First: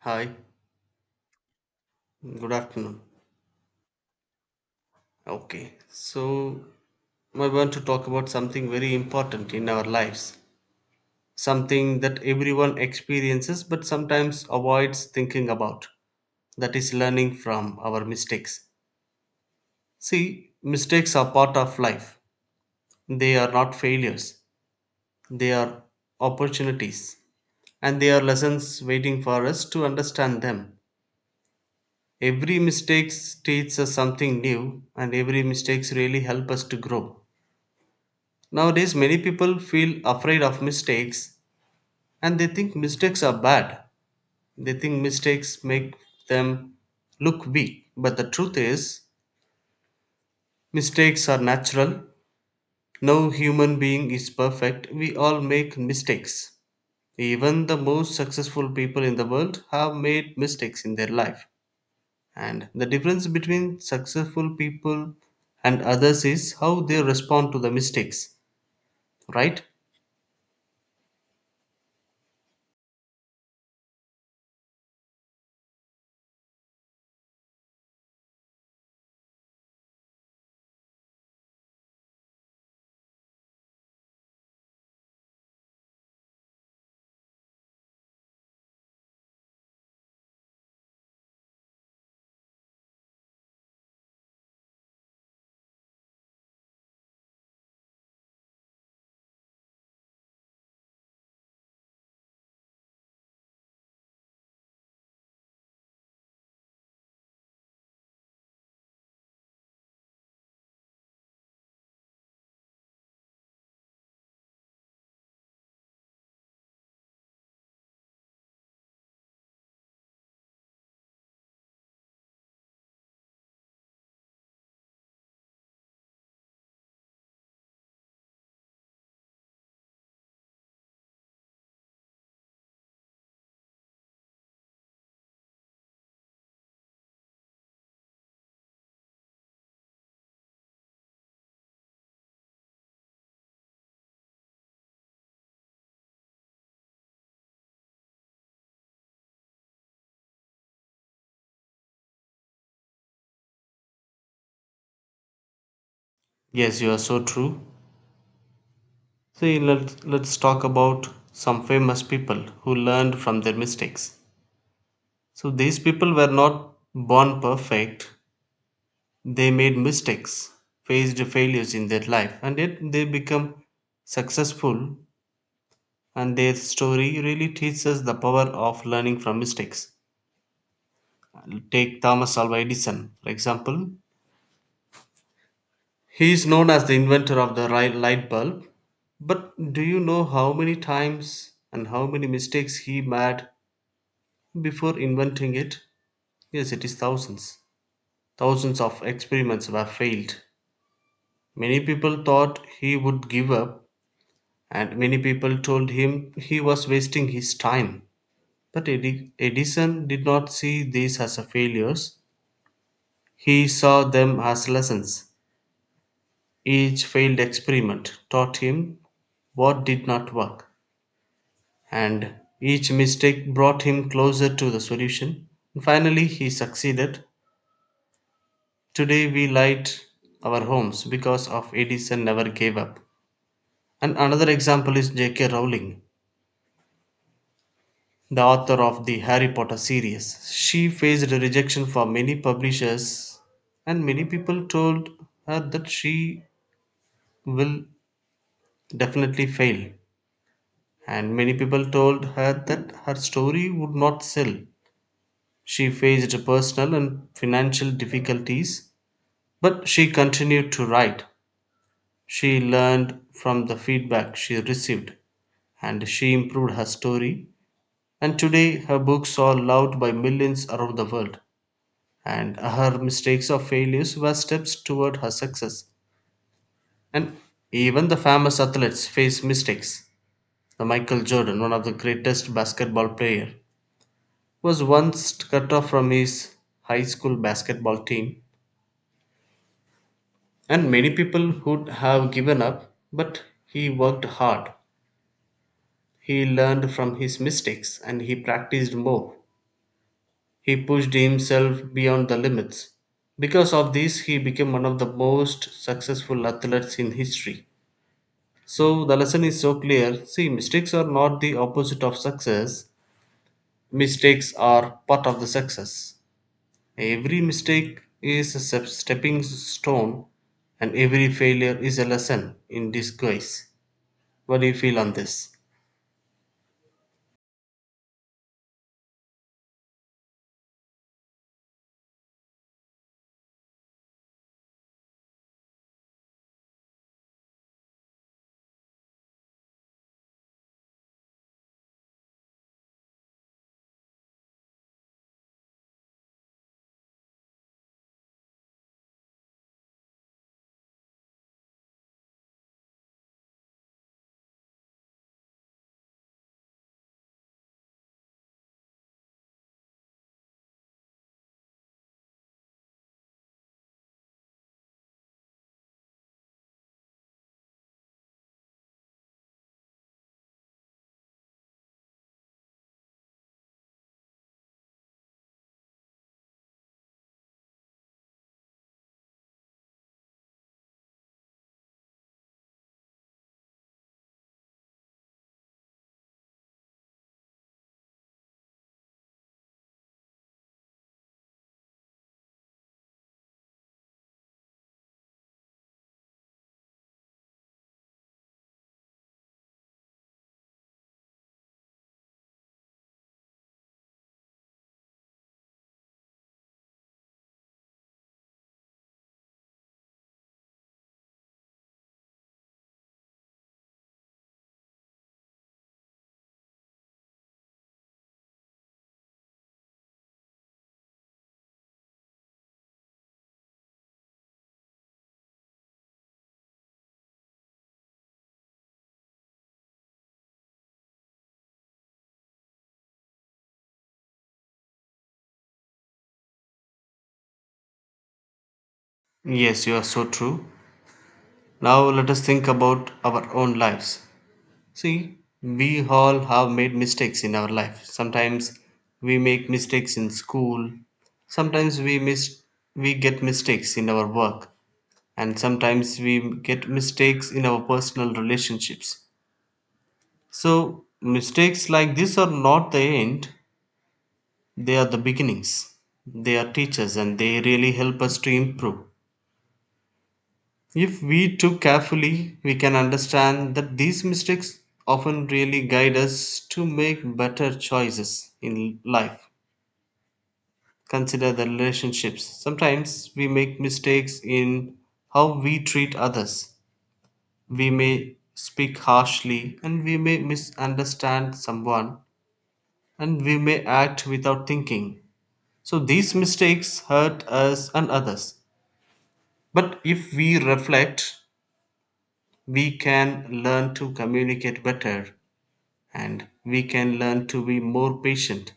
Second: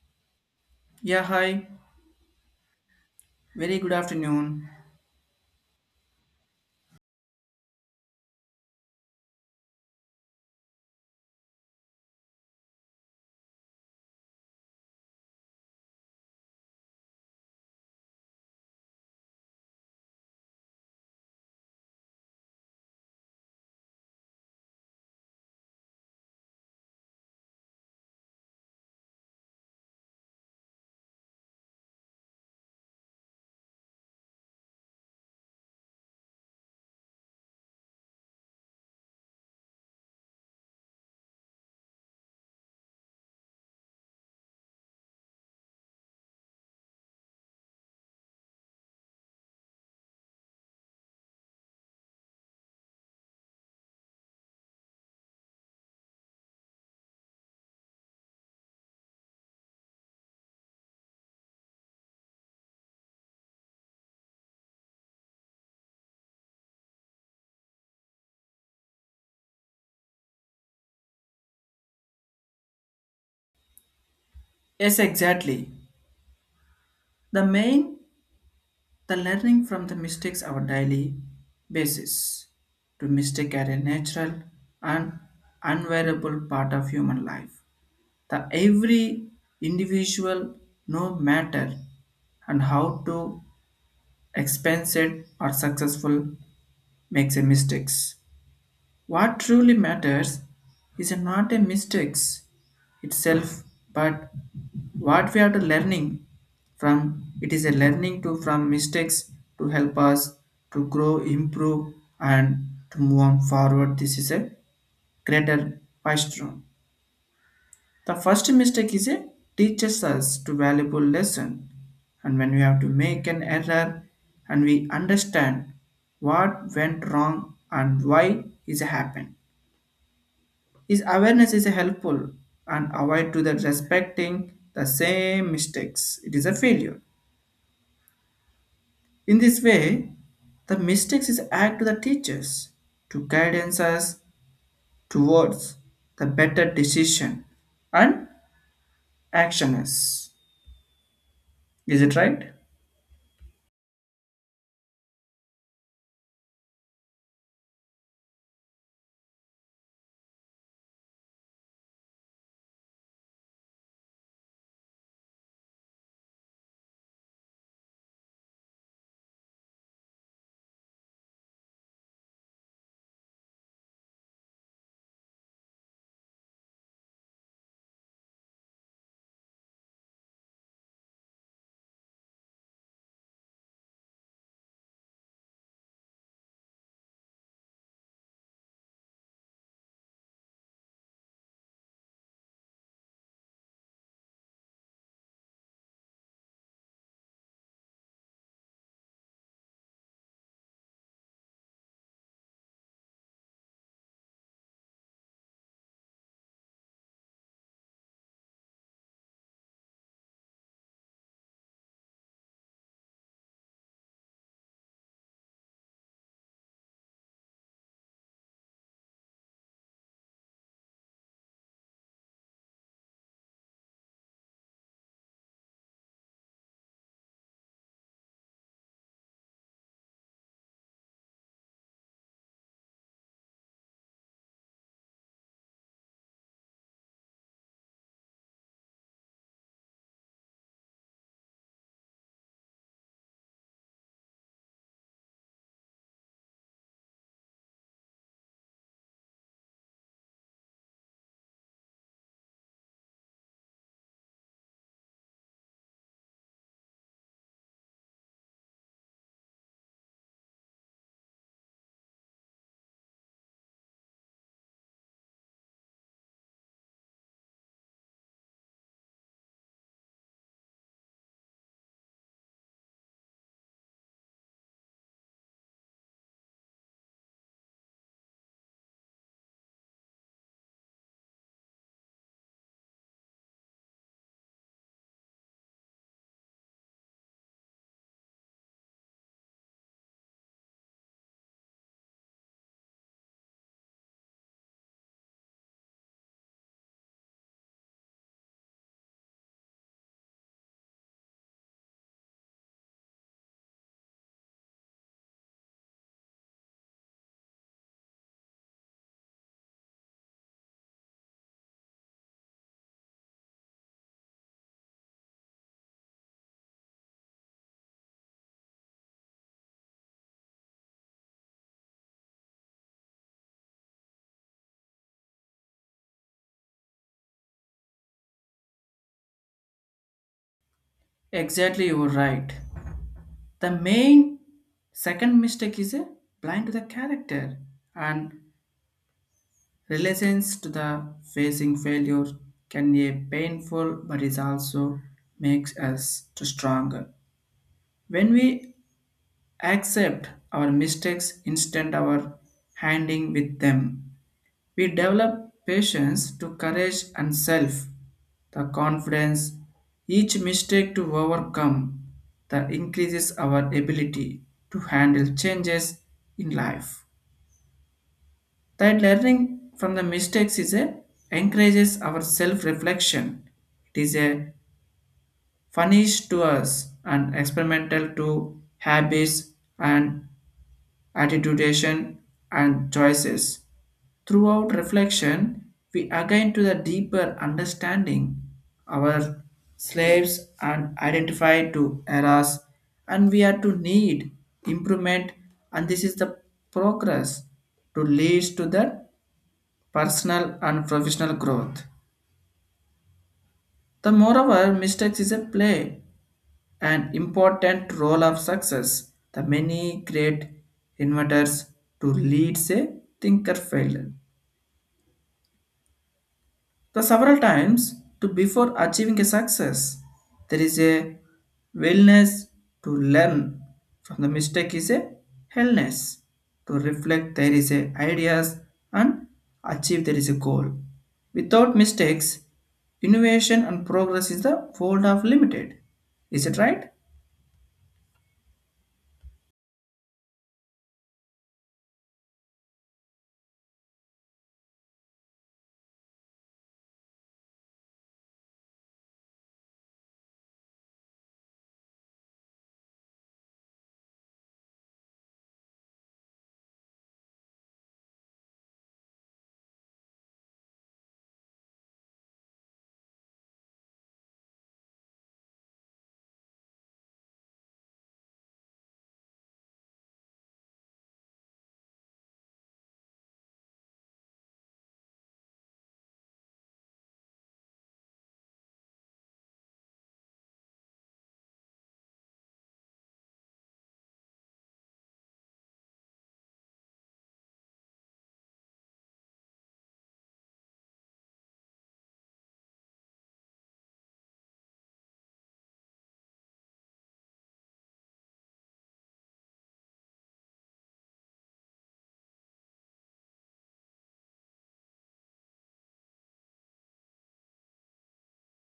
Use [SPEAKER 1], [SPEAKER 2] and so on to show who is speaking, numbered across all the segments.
[SPEAKER 1] Hi,
[SPEAKER 2] Yeah, hi.
[SPEAKER 1] good afternoon.
[SPEAKER 2] Very good afternoon.
[SPEAKER 1] Okay, so I want to talk about something very important in our lives, something that everyone experiences but sometimes avoids thinking about. That is learning from our mistakes. See, mistakes are part of life, they are not failures, they are opportunities, and they are lessons waiting for us to understand them. Every mistake teaches us something new, and every mistake really helps us to grow. Nowadays, many people feel afraid of mistakes and they think mistakes are bad. They think mistakes make them look weak. But the truth is, mistakes are natural. No human being is perfect. We all make mistakes. Even the most successful people in the world have made mistakes in their life. And the difference between successful people and others is how they respond to the mistakes, right?
[SPEAKER 2] Yes, exactly. The main, the learning from the mistakes our daily basis to mistake are a natural and unwearable part of human life. The every individual, no matter and how to expensive or successful makes a mistakes. What truly matters is not a mistakes itself, but what we are to learning from. It is a learning to from mistakes to help us to grow, improve, and to move on forward. This is a greater milestone. The first mistake is a teaches us to valuable lesson, and when we have to make an error, and we understand what went wrong and why is happened his awareness is helpful and avoid to the respecting the same mistakes. It is a failure. In this way, the mistakes is act to the teachers to guidance us towards the better decision and actions. Is it right?
[SPEAKER 1] Yes, you are so true. See, let's talk about some famous people who learned from their mistakes. So, these people were not born perfect, they made mistakes, faced failures in their life, and yet they become successful. And their story really teaches us the power of learning from mistakes. Take Thomas Alva Edison, for example. He is known as the inventor of the light bulb, but do you know how many times and how many mistakes he made before inventing it? Yes, it is thousands. Thousands of experiments were failed. Many people thought he would give up, and many people told him he was wasting his time. But Edison did not see these as a failures, he saw them as lessons. Each failed experiment taught him what did not work, and each mistake brought him closer to the solution. Finally, he succeeded. Today we light our homes because of Edison never gave up. And another example is J.K. Rowling, the author of the Harry Potter series. She faced rejection from many publishers, and many people told her that she will definitely fail. And many people told her that her story would not sell. She faced personal and financial difficulties, but she continued to write. She learned from the feedback she received and she improved her story. And today, her books are loved by millions around the world. And her mistakes or failures were steps toward her success. And even the famous athletes face mistakes. The Michael Jordan, one of the greatest basketball player, was once cut off from his high school basketball team. And many people would have given up, but he worked hard. He learned from his mistakes and he practiced more. He pushed himself beyond the limits. Because of this, he became one of the most successful athletes in history. So, the lesson is so clear. See, mistakes are not the opposite of success, mistakes are part of the success. Every mistake is a stepping stone, and every failure is a lesson in disguise. What do you feel on this?
[SPEAKER 2] Exactly, you were right. The main second mistake is a blind to the character and relations to the facing failure can be painful, but it also makes us to stronger. When we accept our mistakes instead of our handing with them, we develop patience to courage and self, the confidence each mistake to overcome, that increases our ability to handle changes in life. That learning from the mistakes is a encourages our self-reflection. It is a furnish to us and experimental to habits and attitudination and choices. Throughout reflection, we again to the deeper understanding our slaves and identify to errors and we are to need improvement, and this is the progress to leads to the personal and professional growth. The moreover, mistakes is a play an important role of success. The many great inventors to lead a thinker failed. The several times to before achieving a success, there is a willingness to learn from the mistake is a hellness. To reflect there is a ideas and achieve there is a goal. Without mistakes, innovation and progress is the world of limited. Is it right?
[SPEAKER 1] Yes, you are so true. Now, let us think about our own lives. See, we all have made mistakes in our life. Sometimes we make mistakes in school. Sometimes we get mistakes in our work and sometimes we get mistakes in our personal relationships. So, mistakes like this are not the end, they are the beginnings. They are teachers and they really help us to improve. If we took carefully, we can understand that these mistakes often really guide us to make better choices in life. Consider the relationships. Sometimes we make mistakes in how we treat others. We may speak harshly and we may misunderstand someone and we may act without thinking. So these mistakes hurt us and others. But if we reflect, we can learn to communicate better and we can learn to be more patient.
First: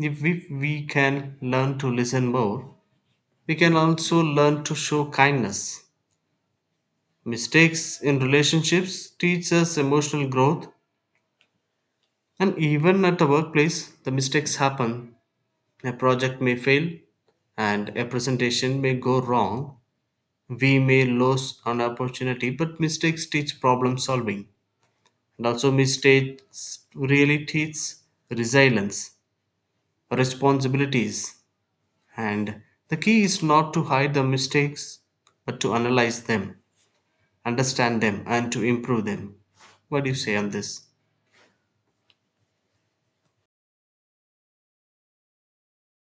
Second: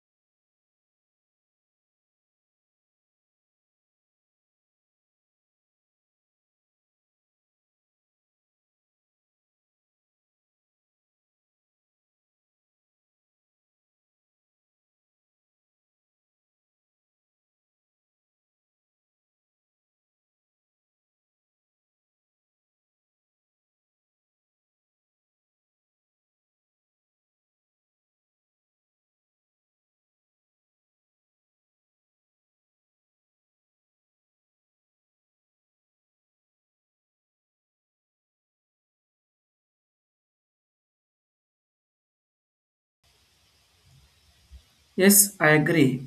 [SPEAKER 1] If we, we can learn to listen more, we can also learn to show kindness. Mistakes in relationships teach us emotional growth, and even at the workplace, the mistakes happen. A project may fail, and a presentation may go wrong. We may lose an opportunity, but mistakes teach problem solving. And also, mistakes really teach resilience, responsibilities, and the key is not to hide the mistakes but to analyze them, understand them, and to improve them. What do you say on this?
[SPEAKER 2] Yes, I agree.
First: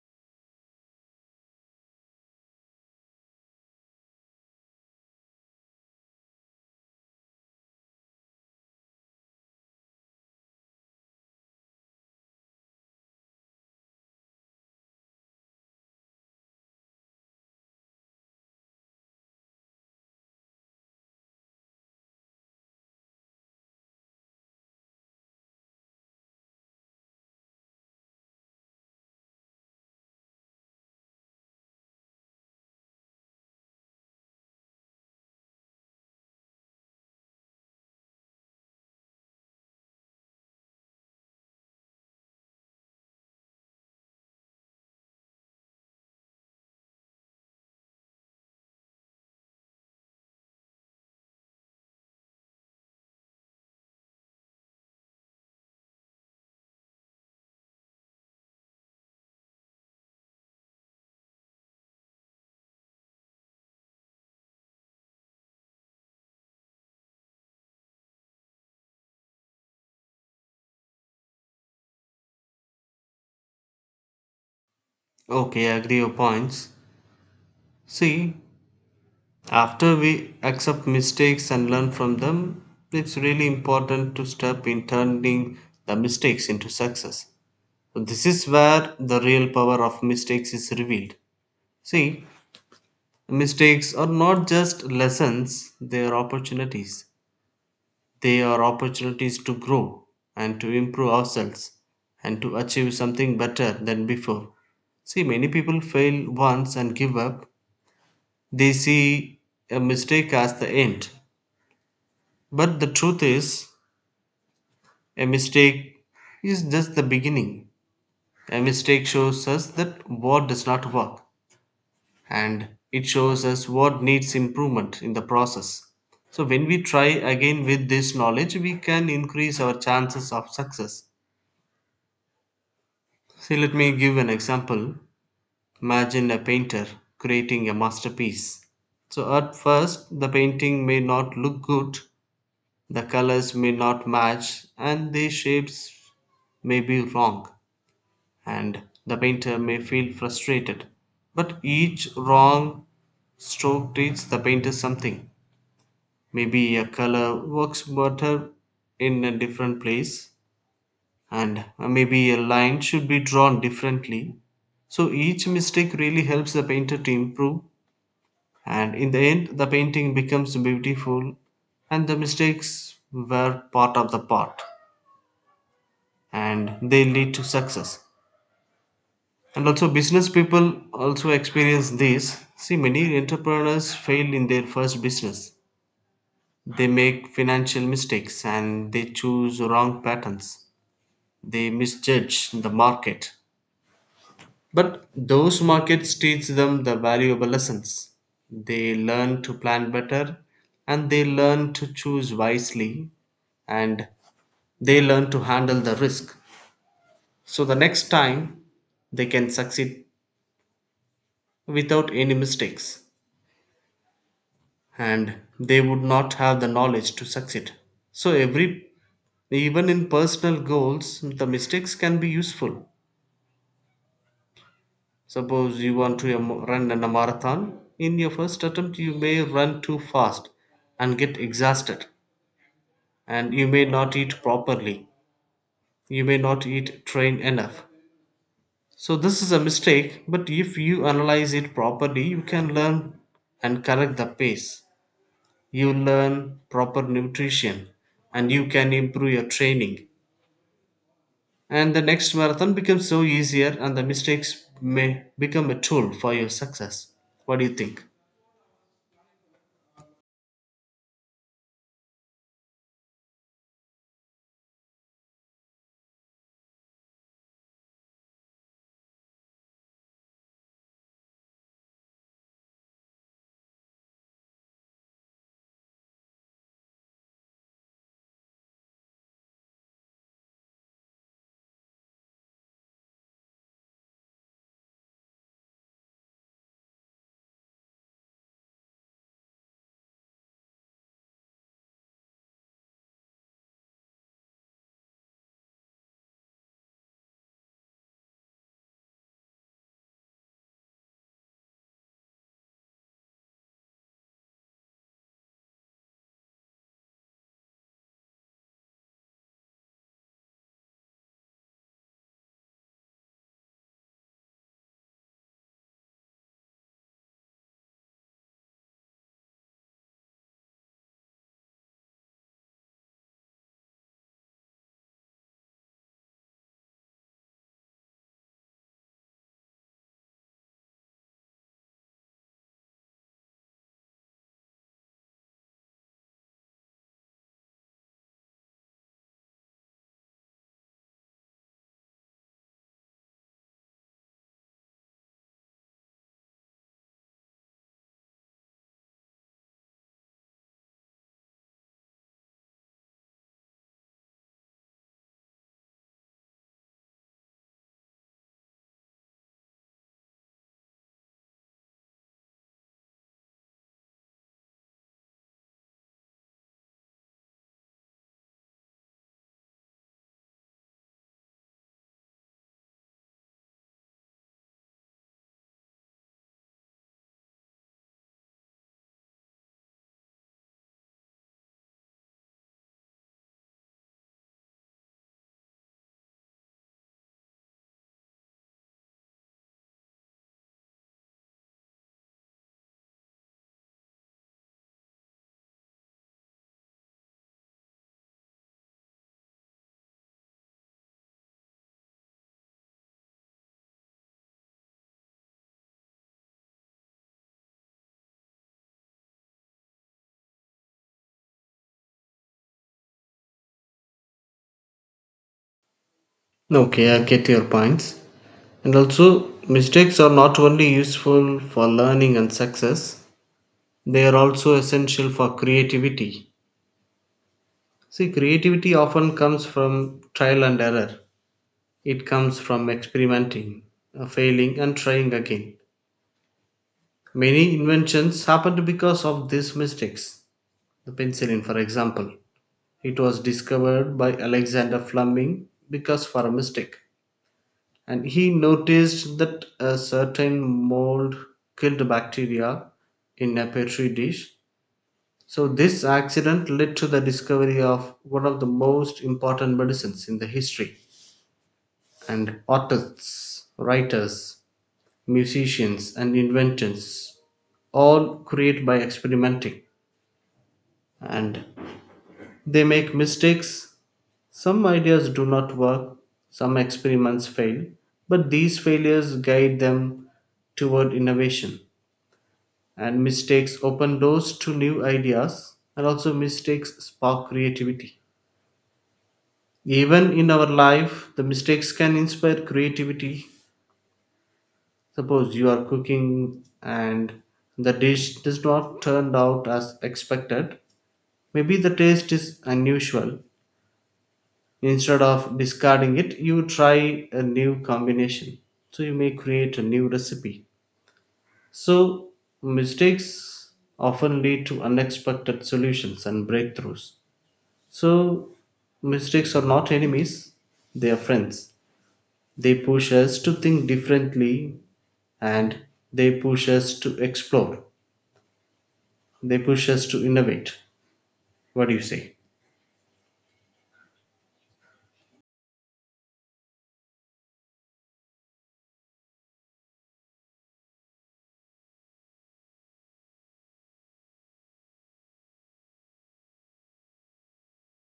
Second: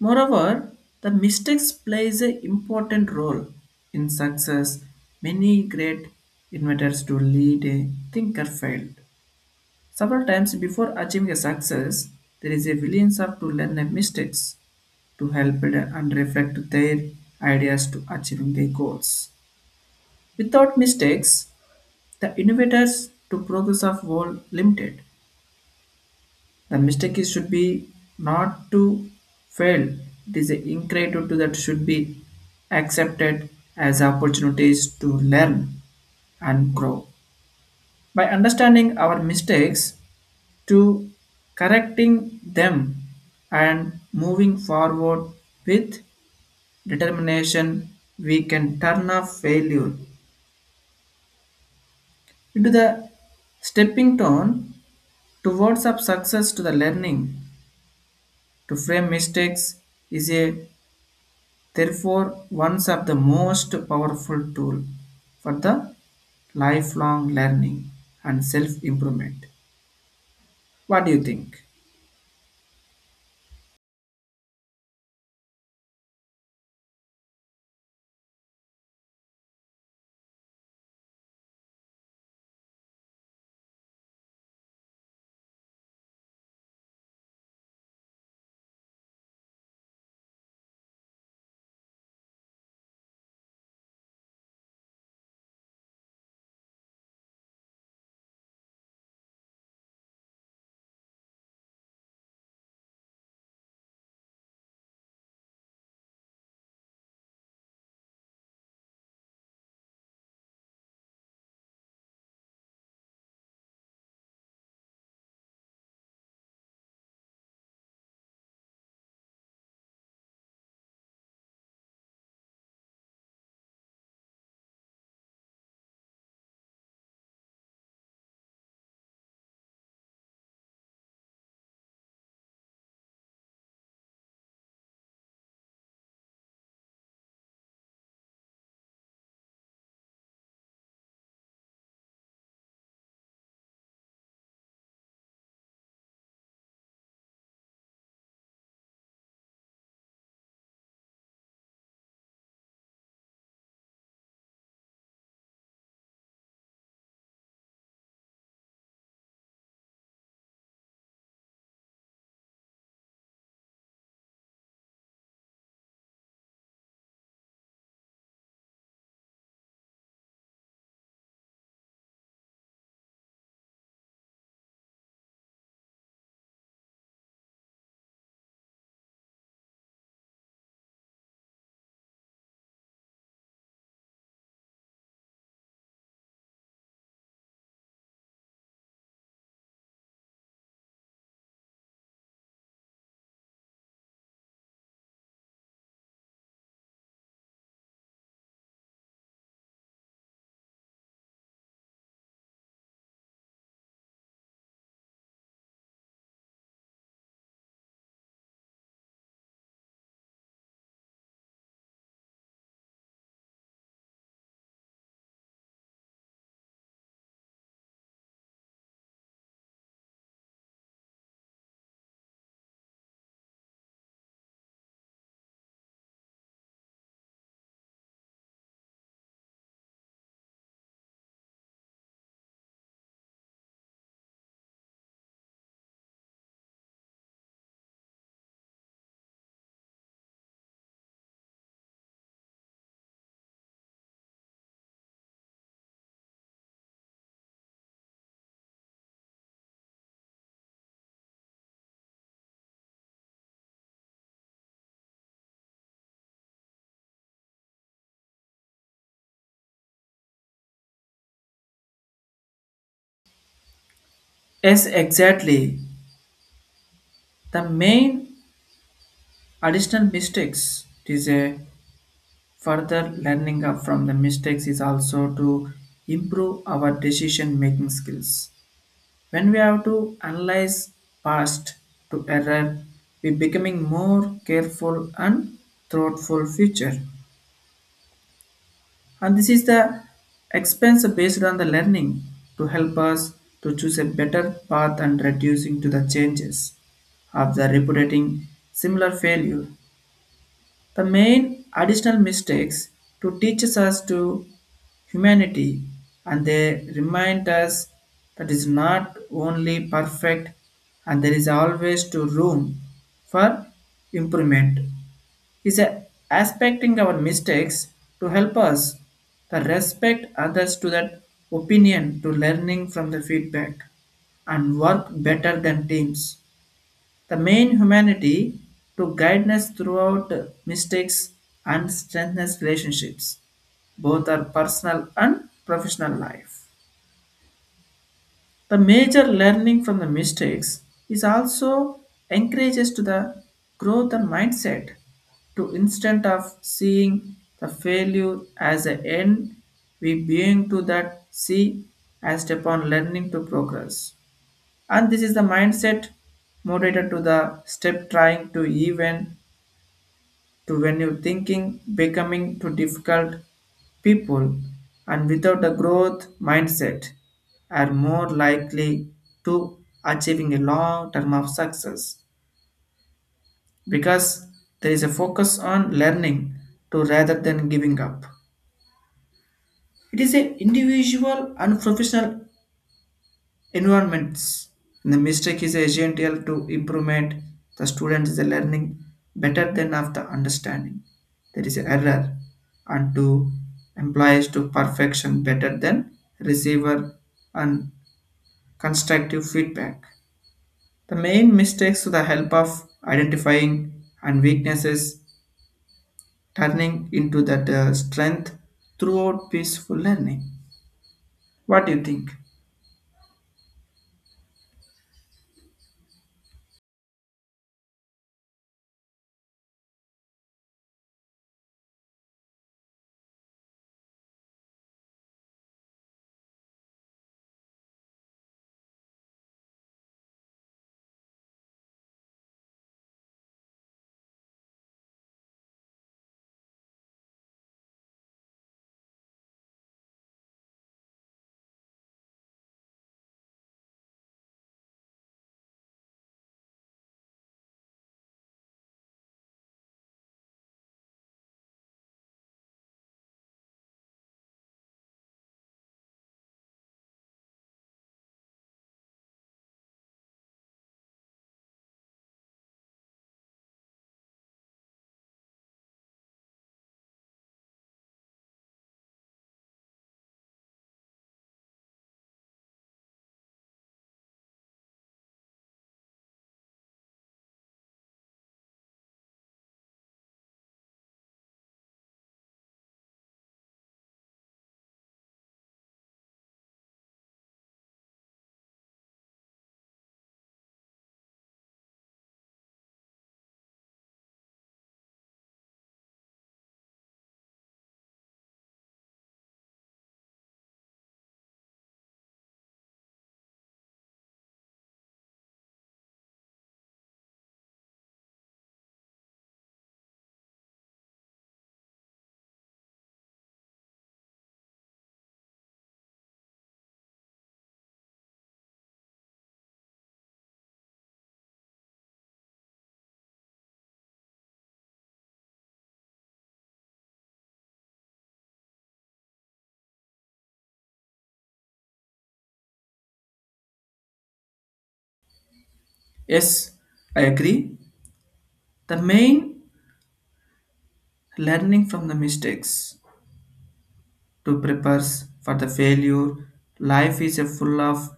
[SPEAKER 2] Moreover, the mistakes plays an important role in success. Many great inventors to lead a thinker failed. Several times before achieving a success, there is a willingness of to learn a mistakes to help it and reflect their ideas to achieving their goals. Without mistakes, the innovators to progress of world limited. The mistake is should be not to fail. It is a ingratitude that should be accepted as opportunities to learn and grow. By understanding our mistakes to correcting them and moving forward with determination, we can turn off failure into the stepping stone towards of success to the learning. To frame mistakes is a therefore, ones of the most powerful tool for the lifelong learning and self-improvement. What do you think?
[SPEAKER 1] Okay, I agree your points. See, after we accept mistakes and learn from them, it's really important to step in turning the mistakes into success. So this is where the real power of mistakes is revealed. See, mistakes are not just lessons, they are opportunities. They are opportunities to grow and to improve ourselves and to achieve something better than before. See, many people fail once and give up. They see a mistake as the end. But the truth is, a mistake is just the beginning. A mistake shows us that what does not work and it shows us what needs improvement in the process. So, when we try again with this knowledge, we can increase our chances of success. See, let me give an example. Imagine a painter creating a masterpiece. So, at first, the painting may not look good, the colors may not match, and the shapes may be wrong, and the painter may feel frustrated. But each wrong stroke teaches the painter something. Maybe a color works better in a different place, and maybe a line should be drawn differently. So each mistake really helps the painter to improve, and in the end, the painting becomes beautiful, and the mistakes were part of the part and they lead to success. And also, business people also experience this. See, many entrepreneurs fail in their first business. They make financial mistakes and they choose wrong patterns. They misjudge the market. But those markets teach them the valuable lessons. They learn to plan better and they learn to choose wisely and they learn to handle the risk. So the next time they can succeed without any mistakes and they would not have the knowledge to succeed. So every even in personal goals the mistakes can be useful. Suppose you want to run in a marathon. In your first attempt, you may run too fast and get exhausted, and you may not eat properly. You may not eat train enough. So, this is a mistake, but if you analyze it properly, you can learn and correct the pace. You learn proper nutrition and you can improve your training. And the next marathon becomes so easier, and the mistakes may become a tool for your success. What do you think?
[SPEAKER 2] Yes, exactly. The main additional mistakes it is a further learning up from the mistakes is also to improve our decision making skills. When we have to analyze past to error, we becoming more careful and thoughtful future. And this is the expense based on the learning to help us to choose a better path and reducing to the changes of the repeating similar failure. The main additional mistakes to teaches us to humanity, and they remind us that is not only perfect and there is always to room for improvement is a aspecting our mistakes to help us to respect others to that opinion to learning from the feedback and work better than teams. The main humanity to guide us throughout mistakes and strengthen relationships, both our personal and professional life. The major learning from the mistakes is also encourages to the growth and mindset to instead of seeing the failure as an end, we being to that see as step on learning to progress. And this is the mindset motivated to the step trying to even to when you thinking becoming too difficult people and without a growth mindset are more likely to achieving a long term of success because there is a focus on learning to rather than giving up it is an individual and professional environments. The mistake is essential to improvement the students is learning better than of the understanding. There is error and to implies to perfection better than receiver and constructive feedback. The main mistakes to the help of identifying and weaknesses turning into that strength throughout peaceful learning. What do you think?
[SPEAKER 1] Okay, I get your points. And also, mistakes are not only useful for learning and success, they are also essential for creativity. See, creativity often comes from trial and error, it comes from experimenting, failing, and trying again. Many inventions happened because of these mistakes. The penicillin, for example, it was discovered by Alexander Fleming because for a mistake. And he noticed that a certain mold killed bacteria in a petri dish. So, this accident led to the discovery of one of the most important medicines in the history. And artists, writers, musicians, and inventors all create by experimenting. And they make mistakes. Some ideas do not work, some experiments fail, but these failures guide them toward innovation. And mistakes open doors to new ideas, and also mistakes spark creativity. Even in our life, the mistakes can inspire creativity. Suppose you are cooking and the dish does not turn out as expected. Maybe the taste is unusual, instead of discarding it you try a new combination. So you may create a new recipe. So mistakes often lead to unexpected solutions and breakthroughs. So mistakes are not enemies, they are friends. They push us to think differently and they push us to explore, they push us to innovate. What do you say?
[SPEAKER 2] Yes, I agree. The main learning from the mistakes to prepare for the failure. Life is a full of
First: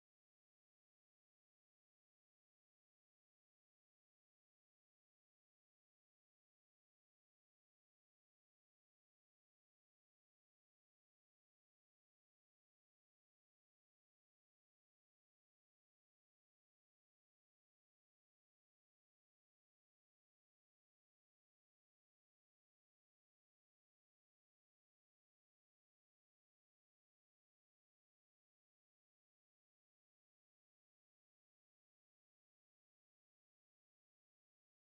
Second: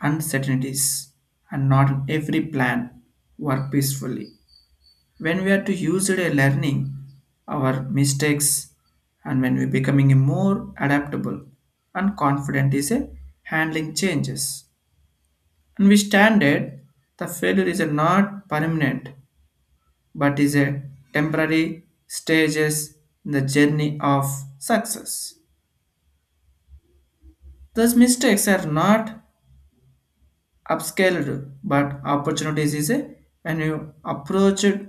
[SPEAKER 2] uncertainties, and not every plan work peacefully. When we are to use it a learning our mistakes, and when we becoming a more adaptable and confident is a handling changes. And we stand it. The failure is a not permanent but is a temporary stages in the journey of success. Those mistakes are not upscaled, but opportunities is a when you approach it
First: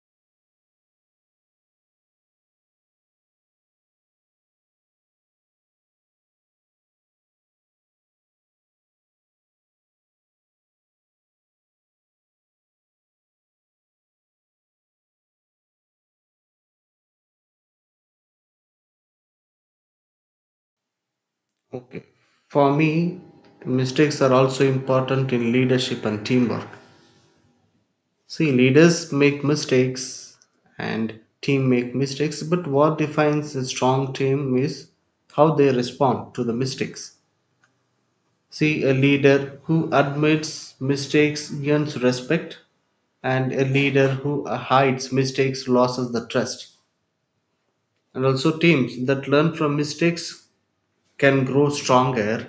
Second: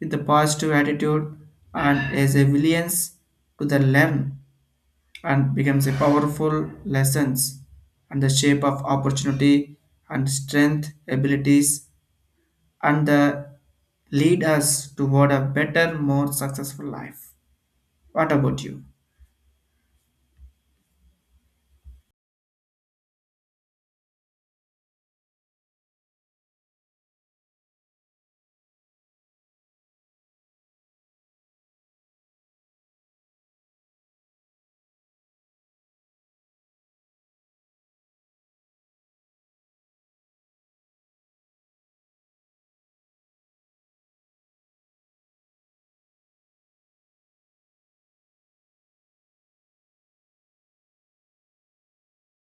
[SPEAKER 2] with a positive attitude and as a willingness to the learn and becomes a powerful lessons and the shape of opportunity and strength abilities and the lead us toward a better, more successful life. What about you?
[SPEAKER 1] Okay, for me mistakes are also important in leadership and teamwork. See, leaders make mistakes and team make mistakes, but what defines a strong team is how they respond to the mistakes. See, a leader who admits mistakes gains respect, and a leader who hides mistakes loses the trust. And also, teams that learn from mistakes can grow stronger,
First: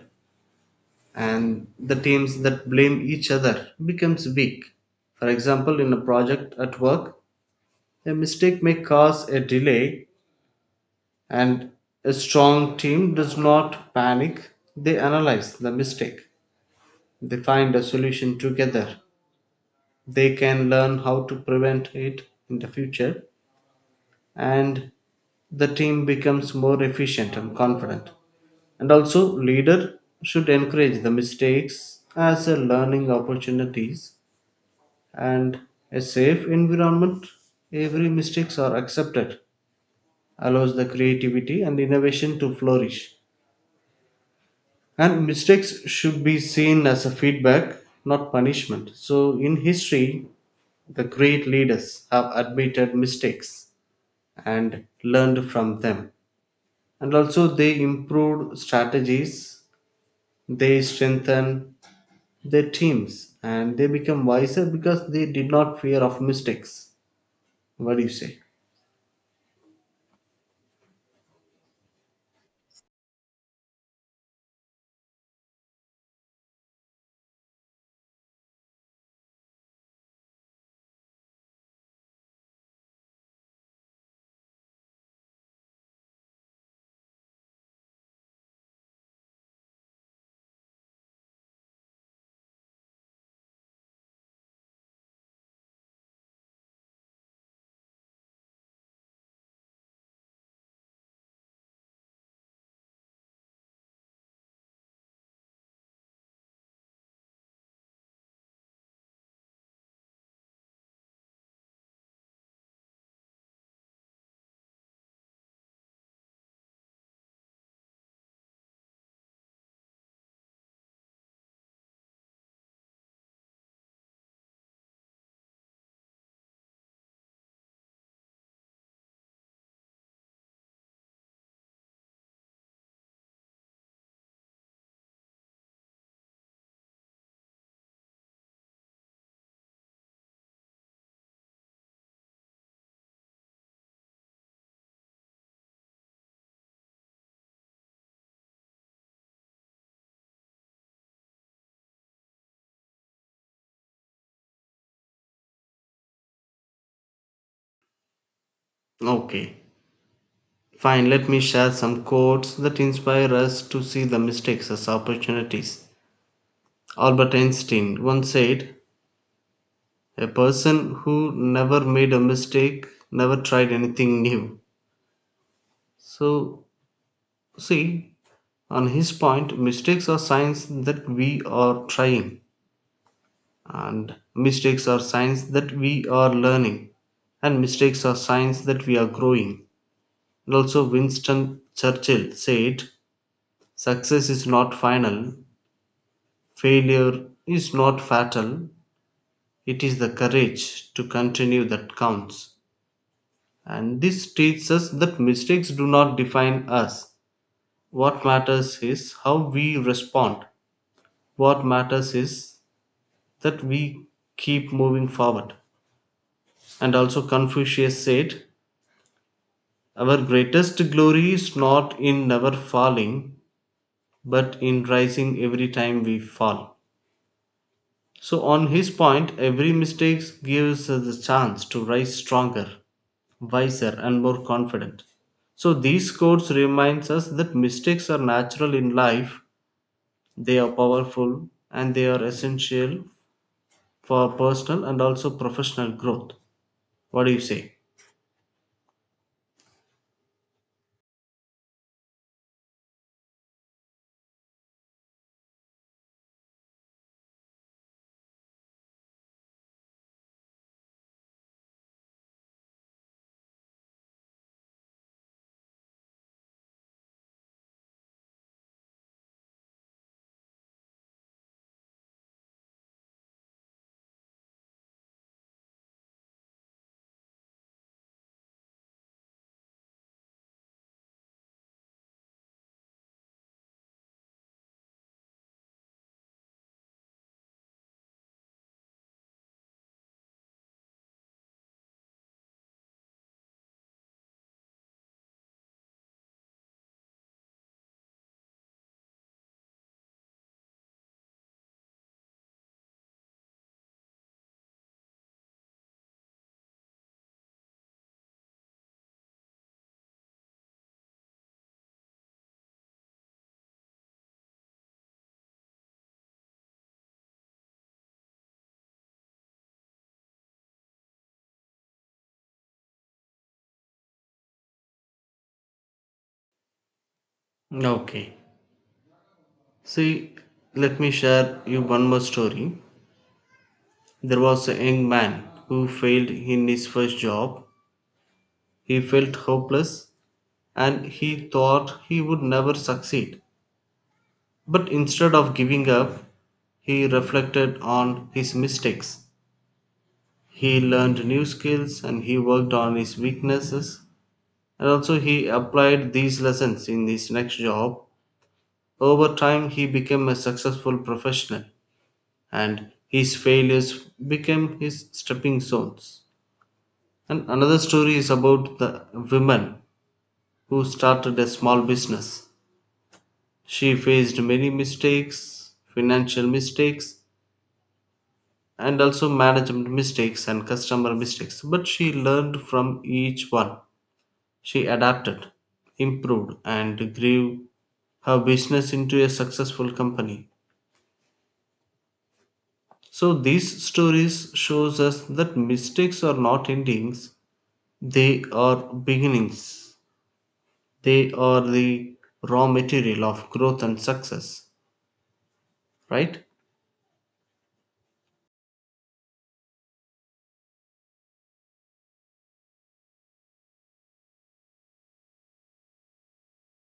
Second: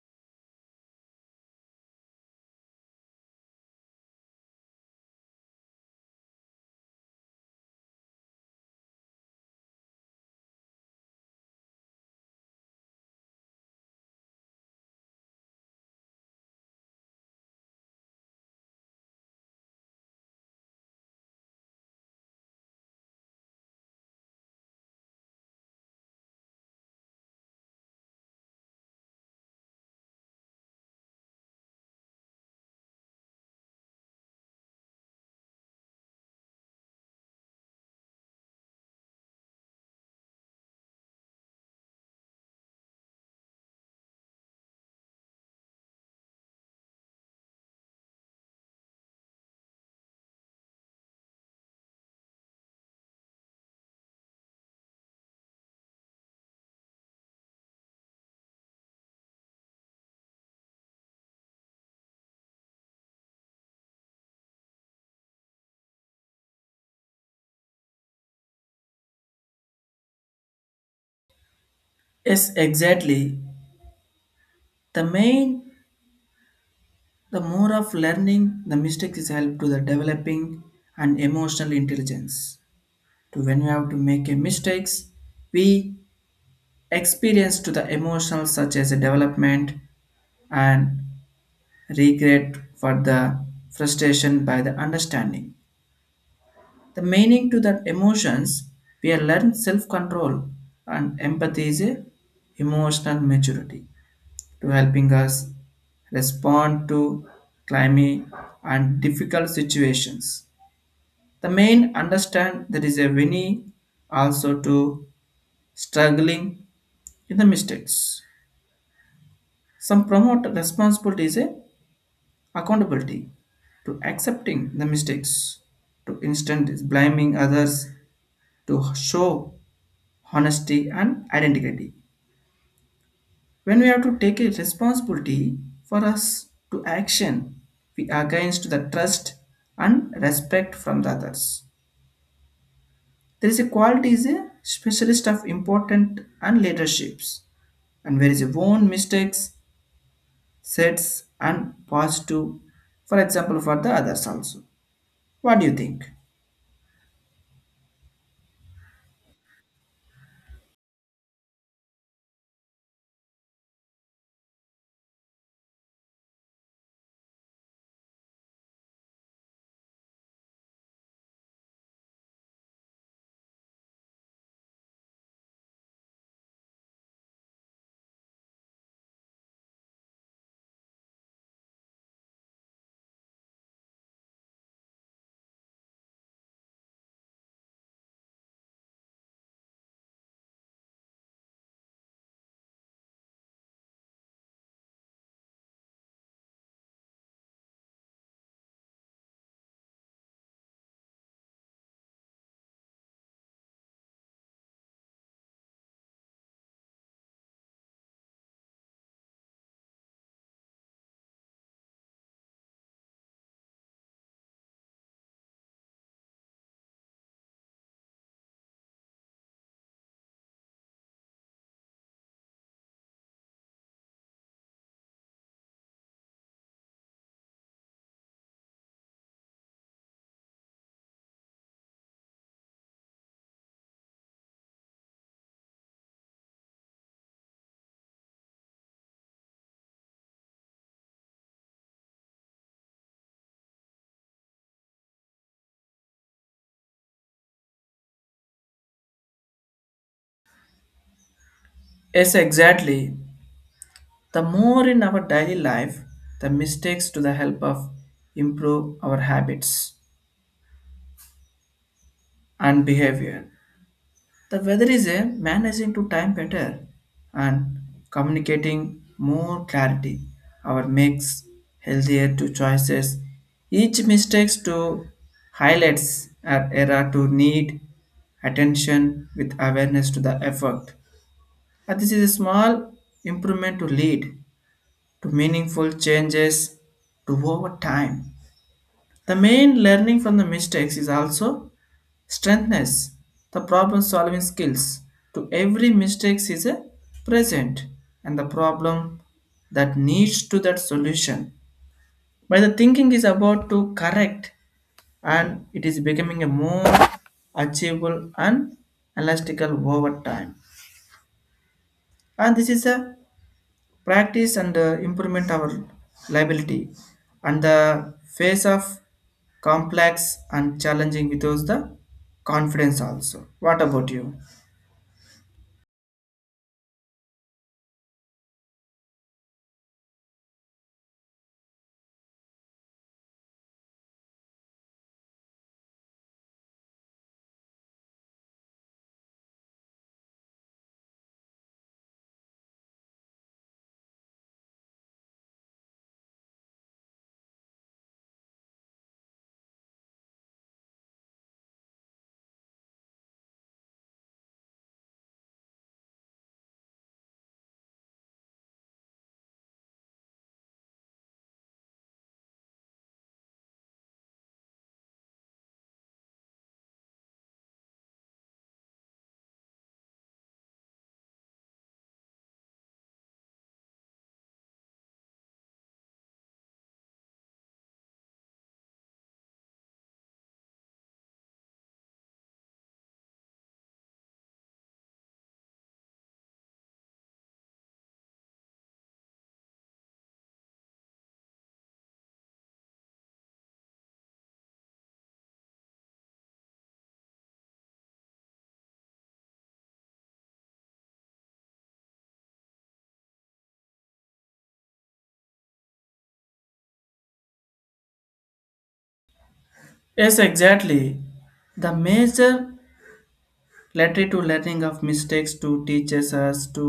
[SPEAKER 1] and the teams that blame each other becomes weak. For example, in a project at work, a mistake may cause a delay, and a strong team does not panic. They analyze the mistake, they find a solution together. They can learn how to prevent it in the future, and the team becomes more efficient and confident. And also, leader should encourage the mistakes as a learning opportunities and a safe environment. Every mistakes are accepted allows the creativity and innovation to flourish. And mistakes should be seen as a feedback, not punishment. So, in history, the great leaders have admitted mistakes and learned from them. And also, they improved strategies, they strengthen their teams, and they become wiser because they did not fear of mistakes. What do you say?
[SPEAKER 2] Yes, exactly. The main the more of learning, the mistakes is help to the developing and emotional intelligence. To when you have to make a mistakes, we experience to the emotional such as a development and regret for the frustration by the understanding. The meaning to that emotions, we are learn self-control and empathy is a emotional maturity to helping us respond to climate and difficult situations. The main understand there is a winning also to struggling in the mistakes. Some promote responsibility is a accountability to accepting the mistakes, to instant is blaming others, to show honesty and identity. When we have to take a responsibility for us to action, we are against the trust and respect from the others. There is a quality is a specialist of important and leaderships and where is your own mistakes, sets and positive, for example, for the others also. What do you think?
[SPEAKER 1] Okay. Fine, let me share some quotes that inspire us to see the mistakes as opportunities. Albert Einstein once said, "A person who never made a mistake never tried anything new." So, see, on his point, mistakes are signs that we are trying, and mistakes are signs that we are learning, and mistakes are signs that we are growing. And also, Winston Churchill said, "Success is not final, failure is not fatal, it is the courage to continue that counts." And this teaches us that mistakes do not define us. What matters is how we respond. What matters is that we keep moving forward. And also, Confucius said, "Our greatest glory is not in never falling, but in rising every time we fall." So, on his point, every mistake gives us the chance to rise stronger, wiser and more confident. So these quotes reminds us that mistakes are natural in life. They are powerful and they are essential for personal and also professional growth. What do you say?
[SPEAKER 2] Yes, exactly. The more in our daily life, the mistakes to the help of improve our habits and behavior. The weather is a managing to time better and communicating more clarity. Our makes healthier to choices. Each mistakes to highlights our error to need attention with awareness to the effort. And this is a small improvement to lead to meaningful changes to over time. The main learning from the mistakes is also strengthness, the problem solving skills to every mistakes is a present and the problem that needs to that solution. By the thinking is about to correct and it is becoming a more achievable and elastical over time. And this is a practice and improvement our liability and the face of complex and challenging with without the confidence also. What about you?
[SPEAKER 1] Okay. See, let me share you one more story. There was a young man who failed in his first job. He felt hopeless and he thought he would never succeed. But instead of giving up, he reflected on his mistakes. He learned new skills and he worked on his weaknesses. And also, he applied these lessons in his next job. Over time, he became a successful professional, and his failures became his stepping stones. And another story is about the woman who started a small business. She faced many mistakes, financial mistakes, and also management mistakes and customer mistakes. But she learned from each one. She adapted, improved, and grew her business into a successful company. So these stories shows us that mistakes are not endings, they are beginnings. They are the raw material of growth and success, right?
[SPEAKER 2] Yes, exactly. The major letter to learning of mistakes to teaches us to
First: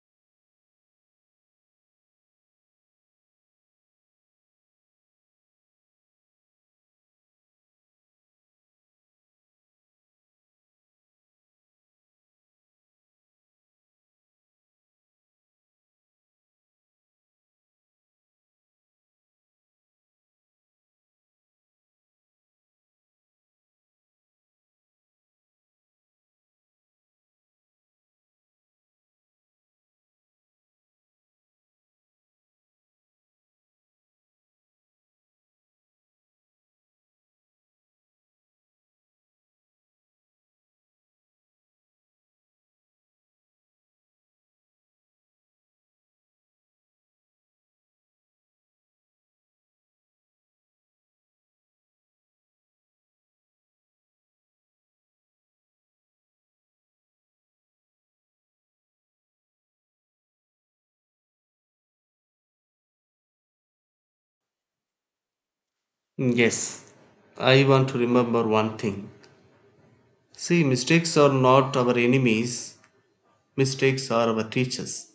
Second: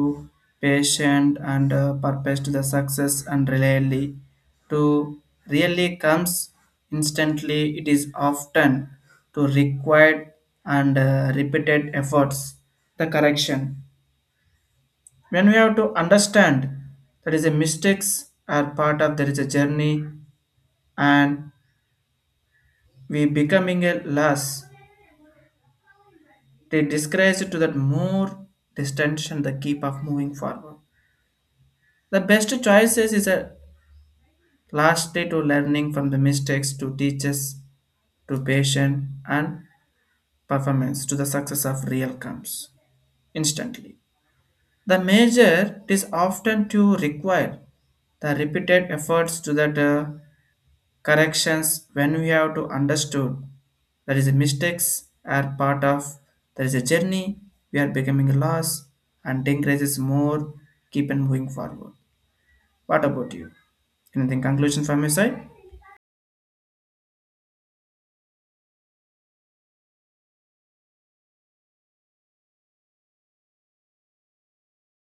[SPEAKER 2] patient and purpose to the success and to really comes instantly. It is often to required and repeated efforts. The correction when we have to understand that is a mistakes are part of there is a journey and we becoming a loss. They disgrace to that more distension the keep of moving forward. The best choices is a last day to learning from the mistakes to teachers to patient and performance to the success of real comes instantly. The major is often to require the repeated efforts to that corrections when we have to understood that is mistakes are part of there is a journey we are becoming lost and encourages more keep and moving forward. What about you? Anything conclusion from your side?
[SPEAKER 1] Yes. I want to remember one thing. See, mistakes are not our enemies. Mistakes are our teachers,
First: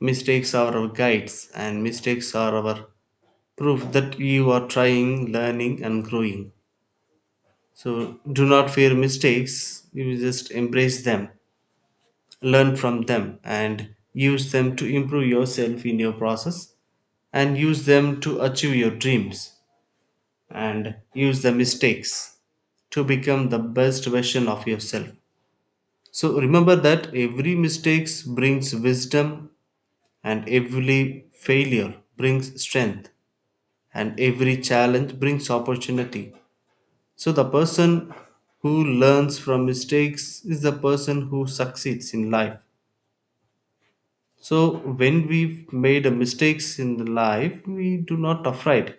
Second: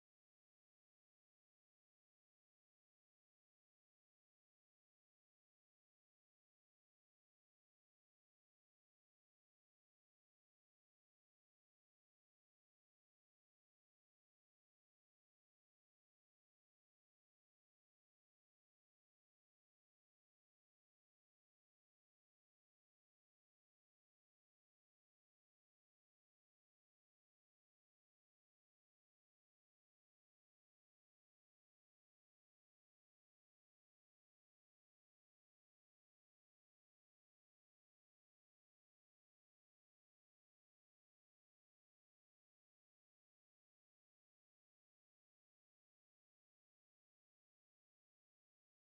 [SPEAKER 1] mistakes are our guides, and mistakes are our proof that you are trying, learning, and growing. So do not fear mistakes, you just embrace them, learn from them, and use them to improve yourself in your process, and use them to achieve your dreams, and use the mistakes to become the best version of yourself. So remember that every mistake brings wisdom, and every failure brings strength, and every challenge brings opportunity. So, the person who learns from mistakes is the person who succeeds in life. So, when we've made a mistakes in the life, we do not afraid.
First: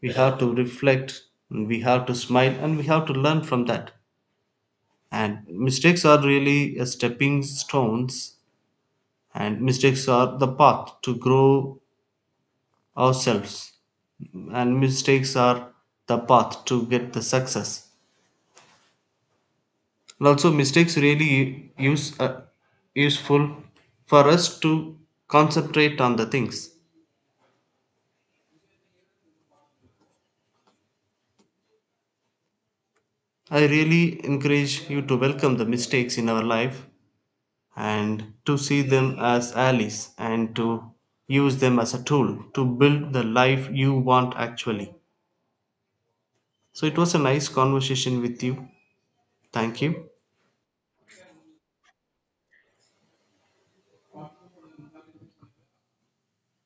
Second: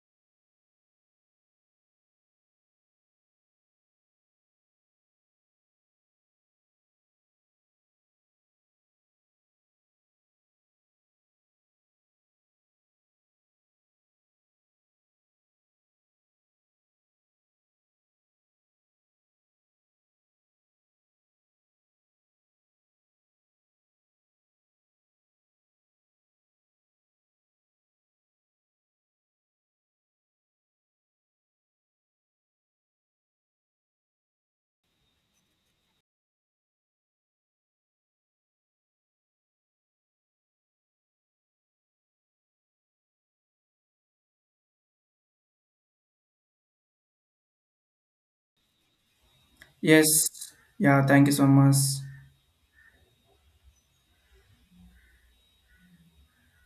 [SPEAKER 1] We have to reflect, and we have to smile, and we have to learn from that. And mistakes are really a stepping stones, and mistakes are the path to grow ourselves, and mistakes are the path to get the success, and also mistakes really use uh, useful for us to concentrate on the things. I really encourage you to welcome the mistakes in our life, and to see them as allies, and to use them as a tool to build the life you want, actually. So it was a nice conversation with you. Thank you.
[SPEAKER 2] Yes, yeah, thank you so much.